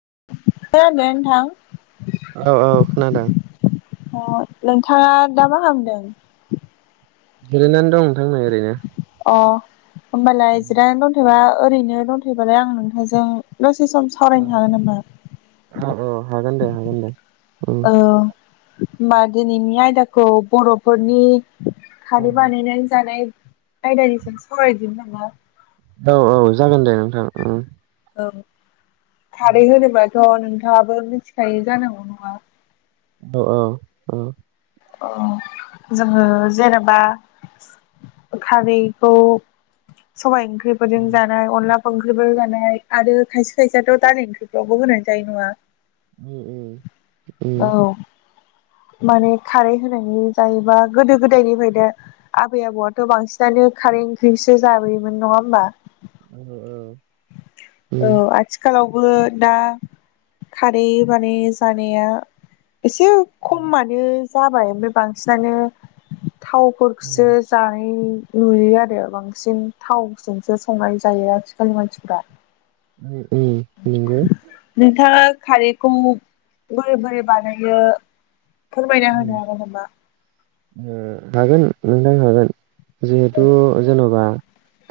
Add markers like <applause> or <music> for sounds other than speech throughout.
<unintelligible> औ औ खोनादों। अ नोंथाङा दा मा खालामदों? गेलेनानै दं नोंथां ओरैनो अ होमबालाय जिरायना दंथबा ओरैनो दंथयोबालाय आं नोंथांजों दसे दसे सम सावरायनो हागोन नामा? औ औ हागोन दे हागोन दे उम ओ होमबा दिनैनि आयदाखौ बर'फोरनि खारै औ बानायनानै जानाय आयदानि सायावदिनि नामा? औ औ जागोन दे नोंथां उम औ खारै होनोबाथ' नोंथाङाबो मिथिखायो जानांगौ नङा? अ अ अ ओ जोङो जेनेबा खारैखौ सबाइ ओंख्रिफोरजों उम जानाय अनला ओंख्रिबो जानाय आरो खायसे खायसेथ' दालि ओंख्रिफ्रावबो होनानै जायो नङा। उम उम उम माने खारै होनायनि जायोबा गोदो गोदायनिफ्रायनो आबै आबौआथ' बांसिनानो खारै ओंख्रिसो जाबोयोमोन नङा होमबा? औ औ उम औ आथिखालाव बो दा खारै बानाय जानाया एसे खमानो जाबाय ओमफ्राय बांसिनानो थावफोरखौसो उम जानाय नुयो आरो बांसिन थावजोंसो संनाय जायो आथिखालनि मानसिफोरा। उम नंगौ नोंथाङा। खारैखौ बोरै बोरै बानायो फोरमायना उम होनो हागोन नामा? ओ हागोन नोंथां हागोन। जिहेथु जेन'बा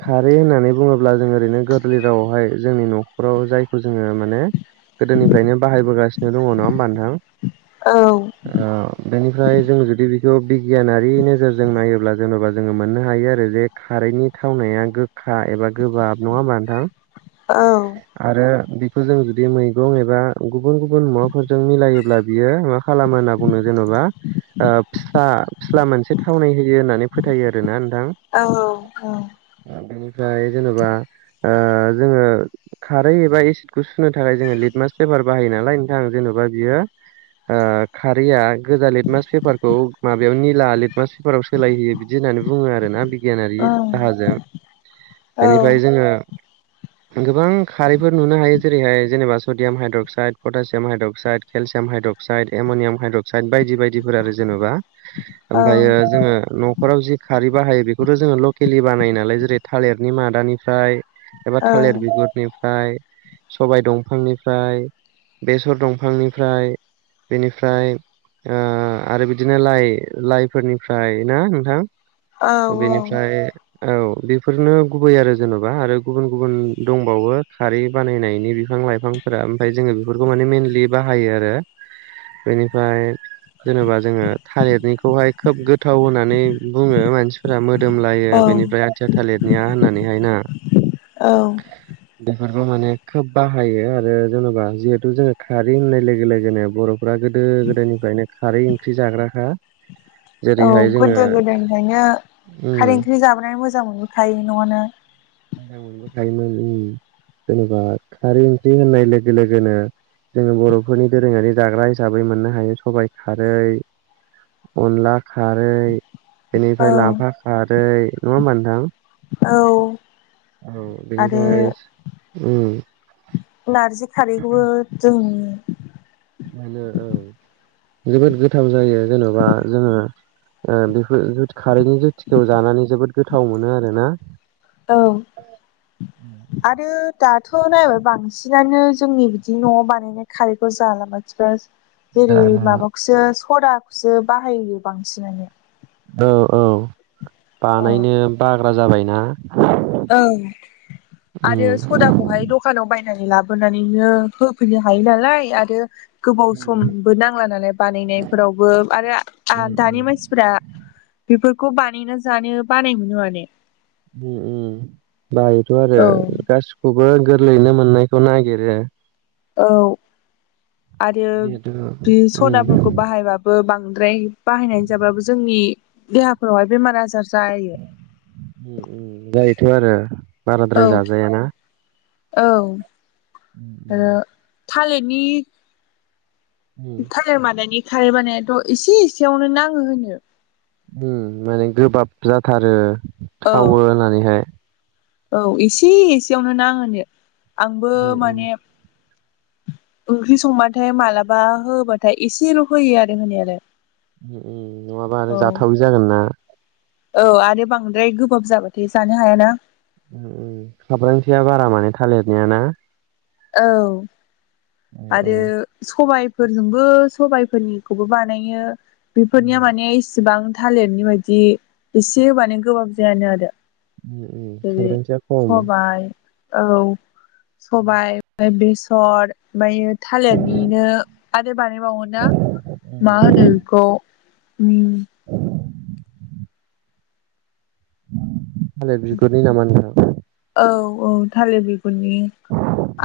खारै होननानै बुङोब्ला जों ओरैनो गोरलै रावावहाय जोंनि न'राव जायखौ जोङो माने गोदोनिफ्रायनो बाहायबोगासिनो दङ नङा होमबा नोंथां। औ ओ बेनिफ्राय जों जुदि बेखौ बिगियानारि नोजोरजों नायोब्ला जेनेबा जोङो मोननो हायो आरो जे खारैनि थावनाया गो खा एबा गोबाब नङा होमबा नोंथां औ आरो फोर जों जुदि मैगं एबा गुबुन गुबुन मुवाफोरजों मिलायोब्ला बियो मा खालामो ना बुंनो जेन'बा फिस्ला फिस्ला मोनसे थावनाय होयो होननानै फोथायो आरोना औ बेनिफ्राय जेनेबा ओ जोङो खारै एबा एसिडखौ सुनो थाखाय जोङो लिटमास पेपार बाहायो नालाय नोंथां जेन'बा बियो ओ खारैया गोजा लेटमास पेपारखौ माबायाव निला लेटमास पेपाराव सोलायहोयो बिदि होननानै बुङो आरोना बिगियानारि औ राहाजो औ बेनिफ्राय जोङो गोबां खारैफोर नुनो हायो जेरैहाय जेनेबा sodium hydroxide potassium hydroxide केलसि एमाइड्रक्साइड ammonium hydroxide बायदि बायदिफोर आरो जेनेबा औ ओमफ्रायो जोङो न'खराव जि खारै बाहायो बेखौथ' जोङो लकेलि बानाय नालाय जेरै थालिरनि मादानिफ्राय एबा थालिर बिगुदनि सबाय दंफांनिफ्राय बेसर दंफांनिफ्राय बेनिफ्राय ओमफ्राय ओ आरो बिदिनो लाइ लाइफोरनिफ्राय ना नोंथां? बेनिफ्राय औ बेफोरनो गुबै आरो जेन'बा आरो गुबुन गुबुन दंबावो खारै बानायनायनि बे बिफां लाइफांफोरा ओमफाय जोङो बेफोरखौ माने मइेनलि बाहायो आरो <inaudible> बेनिफ्राय जेनेबा जोङो थालिरनिखौहाय खोब गोथाव होननानै बुङो मानसिफोरा मो दोमलायो औ बेनिफ्राय आथिया थालिरनिया होननानैहायना औ बेफोरखौ माने खोब बाहायो आरो जेन'बा जिहेथु जोङो खारै होननाय लोगो लोगोनो बर' गोदो गोदायनिफ्रायनो खारै ओंख्रि जाग्राखा औ जेरैहाय जोङो गोदो गोदोनिफ्रायनो उम खारै ओंख्रि जाबोनानै मोजां मोनबोखायो न'आनो मोनबोखायोमोन जेनेबा खारै ओंख्रि होननाय लोगो लोगोनो जोङो बर'फोरनि दोरोङारि जाग्रा हिसाबै मोननो हायो सबाइ खारै अनला खारै औ बेनिफ्राय लाफा खारै नङा होमबा नोंथां? औ औ आरो बेनिफ्राय उम नारजि खारैखौबो जों बेनो औ जोबोद गोथाव जायो जेन'बा जोङो बेफोर खारैनि जुथिखौ जानानै जोबोद गोथाव मोनो आरोना औ आरो दाथ' नायबाय बां सिनानो जोंनि बिदि न'आव बानायनाय खारैखौ जाला मानसिफ्रा जेरै जाला माबाखौसो सदाखौसो बाहायो बांसिनानो औ औ औ बानायनो बाग्रा जाबायना ओं आरो उम सदाखौहाय दखानाव बाय नानै लाबोनानैनो होफैनो हायो नालाय आरो गोबाव समबो नांला नालाय बानायनायफोरावबो आरो उम दानि मानसिफोरा बेफोरखौ बानायना जानो बानाय मोनो माने उम उम बायोथ' आरो औ गासैखौ बो गोरलैयैनो मोननायखौ नागिरो औ आरो जिहेथु बे उम सनाफोरखौ उम बाहायबाबो बां द्राय बाहायनानै जाबाबबो जोंनि देहाफोरावहाय बेमार आजार जायो जायोथ' आरो औ बाराद्राय जाजायाना? औ उम आरो उम थालिरनि उम, थालिर मादानि खारै बानायाथ' एसे एसेयावनो नाङो होनो। उम माने गोबाब जाथारो औ थावो होननानैहाय। औ एसे एसेयावनो ना होनो आंबो उम उम माने। ओंख्रि संबाथाय मालाबा होबाथाय एसेल' होयो आरो होनाय आरो नङाबा आरो जाथावै जागोन ना? औ आरो बांद्राय गोबाब जाबाथाय जानो हायाना? साब्रांथिया बारा माने थालिरनाय ना। औ औ औ आरो सबाय फोरजोंबो सबायफोरनिखौबो बानायो उम बेफोरनिया माने इसिबां थालिरनि बायदि एसे मानो गोबाब जायानो आरो। उम उम जेरै खाब्रांथिया खम सबाइ औ सबाइ ओमफ्राय बेसर ओमफ्राय थालिरनिनो। मोनसे बानायबावो ना मा उम होनो बेखौ। थालिर बिगुरनि नामा नोंथां। औ औ थालिर बिगुरनि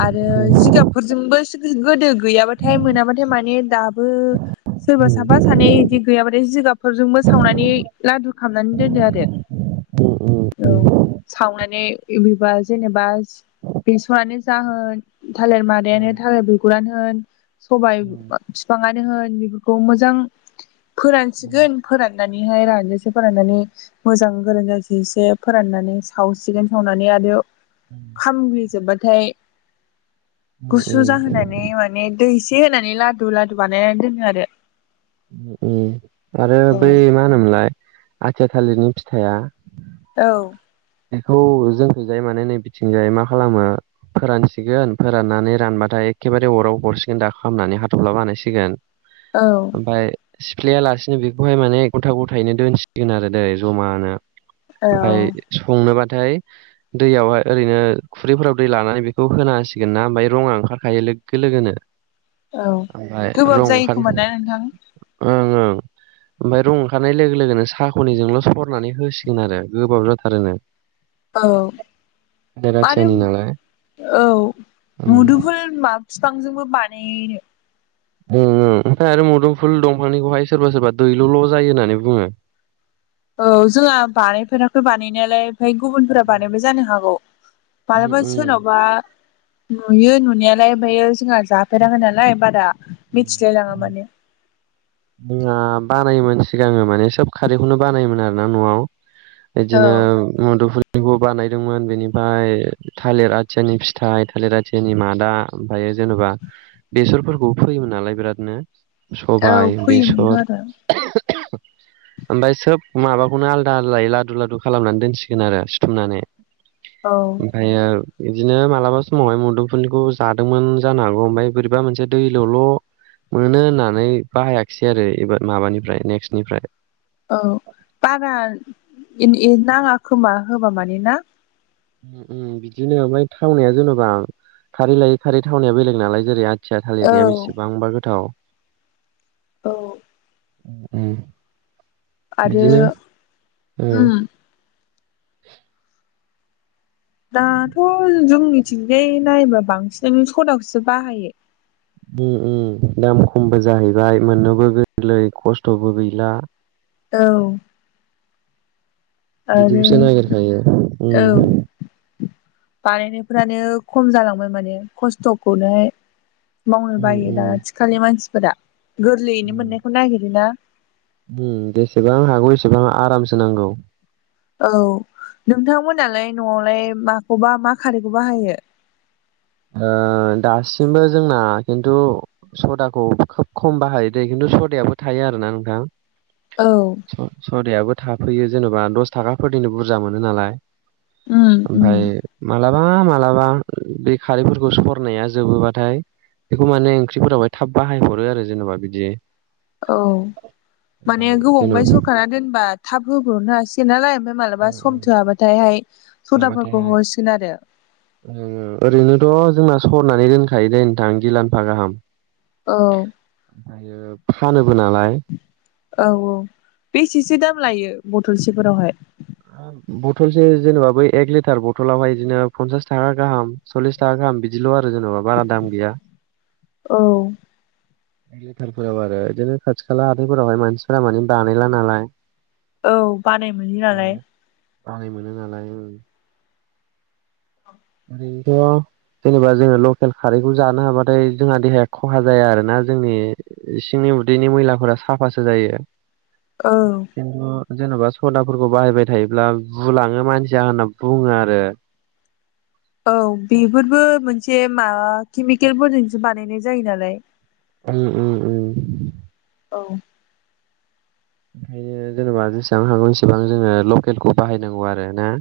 आरो उम जिगाबफोरजोंबो गोदो गैयाबाथाय मोनाबाथाय माने दाबो सोरबा उम। साफा सानै बिदि गैयाबाथाय जिगाबफोरजोंबो। सावनानै लादु खालामनानै दोनो आरो औ साव नानै <unintelligible> बा जेनेबा बेसरानो जाहोन थालिर मादायानो थालिर बिगुरानो होन सबाय बिफाङानो होन मोजां फोरानसिगोन फोराननानै। हाय रानजासे फोराननानै मोजां गोरों जास एसे फोराननानै सावसिगोन। मावनानै आरो खामग्लिजोबबाथाय। गुसु जाहोनानै माने दै एसे होनानै लादु लादु बानायनानै दोनो आरो। आरो बै मा होनोमोनलाय आथिया थालिरनि फिथाइया। औ। बेखौ जोंनिजाय माने नै बिथिंजाय मा खालामो। फोरानसिगोन फोराननानै रानबाथाय एखेबारे अराव हरसिगोन दाख खालामनानै हाथ'ला बानायसिगोन। औ ओमफाय सिफ्लेया लासिनो बेखौहाय माने गथा गथायैनो दोनसिगोन आरो दै जमानो। औ। ओमफ्राय संनोबाथाय दैयावहाय ओरैनो खुरैफोराव दै लानानै बेखौ होना होसिगोन ना ओमफ्राय रङा। ओंखारखायो लोगो लोगोनो औ ओमफ्राय गोबाब रं जायो ओंखार खोमा ना नोंथां ओं ओं ओमफ्राय रं ओंखारनाय लोगो लोगोनो साहाख'निजोंल' सरनानै होसिगोन आरो गोबाव जा रोनो औ आरो राथियानि नालाय औ उम मुदुफुल मा बिफांजोंबो बानायोनो। ओम ओमफ्राय आरो मुदोमफुल दंफांनिखौहाय सोरबा सोरबा दैल'ल' जायो होननानै बुङो। औ जोंहा बानायफेराखै बानायनायालाय ओमफ्राय गुबुनफोरा उम बानायबो जानो हागौ मालाबा उम सोरनावबा नुयो नुनायालाय ओमफ्रायो जोंहा जाफेराखै नालाय बारा <inaudible> मिथिलाय लाङा माने बानायोमोन सिगाङो माने सोब खारैखौनो बानायोमोन आर ना न'आव औ बिदिनो मुदुफुल। बेखौ बानायदोंमोन बेनिफ्राय थालिर आथियानि फिथाइ थालिर आथियानि मादा ओमफ्राय। जेनेबा बेसरफोरखौ फैयोमोन नालाय बिरादनो औ सबाइ फैयोमोनथ' बेसर आरो <inaudible> ओमफाय सोब माबाखौनो आलदा आलदायै लादु लादु खालामनानै दोनसिगोन आरो सिथुमनानै औ आमफायो बिदिनो मालाबा समावहाय मुदोमफुनिखौ जादोंमोन जानो हागौ ओमफ्राय बोरैबा मोनसे दै लल' मोनो होननानै बाहायाखिसै आरो एबार माबानिफ्राय नेक्स्टनिफ्राय औ बारा नाङा खोमा होबा माने ना बिदिनो ओमफ्राय थावनाया जेन'बा खारै लायै खारै थावनाया बेलेग नालाय जेरै फिथिया औ थालिरनाया बेसेबांबा गोथाव औ ओम आरो बिदिनो औ उम <inaudible> दाथ' जोंनिथिंजाय नायोबा बांसिनानो सदाखौसो बाहायो। उम दाम खमबो जाहैबाय मोननोबो गोरलै खस्थ'बो गैला औ आरो बिदिखौसो नागिरखायो औ उम बानायनायफोरानो खम जालांबाय माने खस्थ'खौनो मावनो उम बायो दा उम आथिखालनि मानसिफोरा गोरलैयैनो उम मोननायखौ नागिरोना जेसेबां हागौ एसेबां आरामसो नांगौ। औ नोंथांमोनालाय न'आवलाय माखौबा मा खारैखौ बाहायो। दासिमबो जोंना खिन्थु सदाखौ खोब खम बाहायो दे खिन्थु सदाबो थायो आरो ना नोंथां। औ स- सदायाबो थाफैयो जेनेबा दस थाखाफोरनिनो बुरजा मोनो नालाय उम उम ओमफ्राय मालाबा मालाबा खारैफोरखौ सरनाया जोबोबाथाय। बेखौ माने ओंख्रिफोरावहाय थाब बाहायहरो आरो जेनेबा बिदि। औ माने ओमफ्राय जेन'बा गोबावाय सरखारा दोनबा थाब होब्रबनो हासिगोन नालाय। ओमफ्राय मालाबा उम, सम उम, थोआबाथायहाय सदाफोरखौ हरसिगोन आरो। ओम ओरैनोथ' जोंना सरनानै दोनखायो दे नोंथां गिलाम्फा गाहाम। औ। फानोब औ औ बेसेसो दाम लायो बथलसेफोरावहाय। बथलसो जेनेबा बै एक लिटार बथलावहाय बिदिनो फनसास थाखा गाहाम सल्लिस थाखा गाहाम बिदिल'। आरो जेनेबा बारा दाम गैया। औ। लिटारफोराव आरो इदिनो खाथि खाला हाथायफोरावहाय मानसिफोरा माने बानायला नालाय। औ बानाय मोनि नालाय। बानाय मोनो नालाय ओं। गैया। जेनेबा जोङो लकेल खारैखौ जानो हाबाथाय जोंहा देहाया खहा जाया आरोना जोंनि इसिंनि। उदैनि मैलाफोरा साफासो जायो। औ। खिन्थु जेन'बा सदाफोरखौ बाहायबाय थायोब्ला बुलाङो मानसिया होनना बुङो आरो। औ बेफोरबो मोनसे माबा केमिकेलफोरजोंसो बानायनाय जायो नालाय। उम उम उम। औ। ओंखायनो जेनेबा जेसेबां हागौ एसिबां जोङो लकेलखौ बाहायनांगौ आरो ना।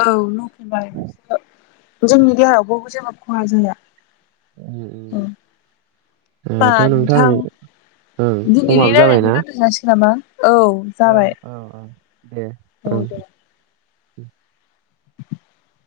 औ लकेल बाहायनायसो जोंनि देहायाव बावबो जेबो खहा जाया। उम उम होमबा ओ थ' नोंथां ओं दिनैनि समाबो रायलायनायखौ जाबायना। दोनथ' जासिगोन नामा औ औ जाबाय औ औ दे औ उम दे उम। <inaudible>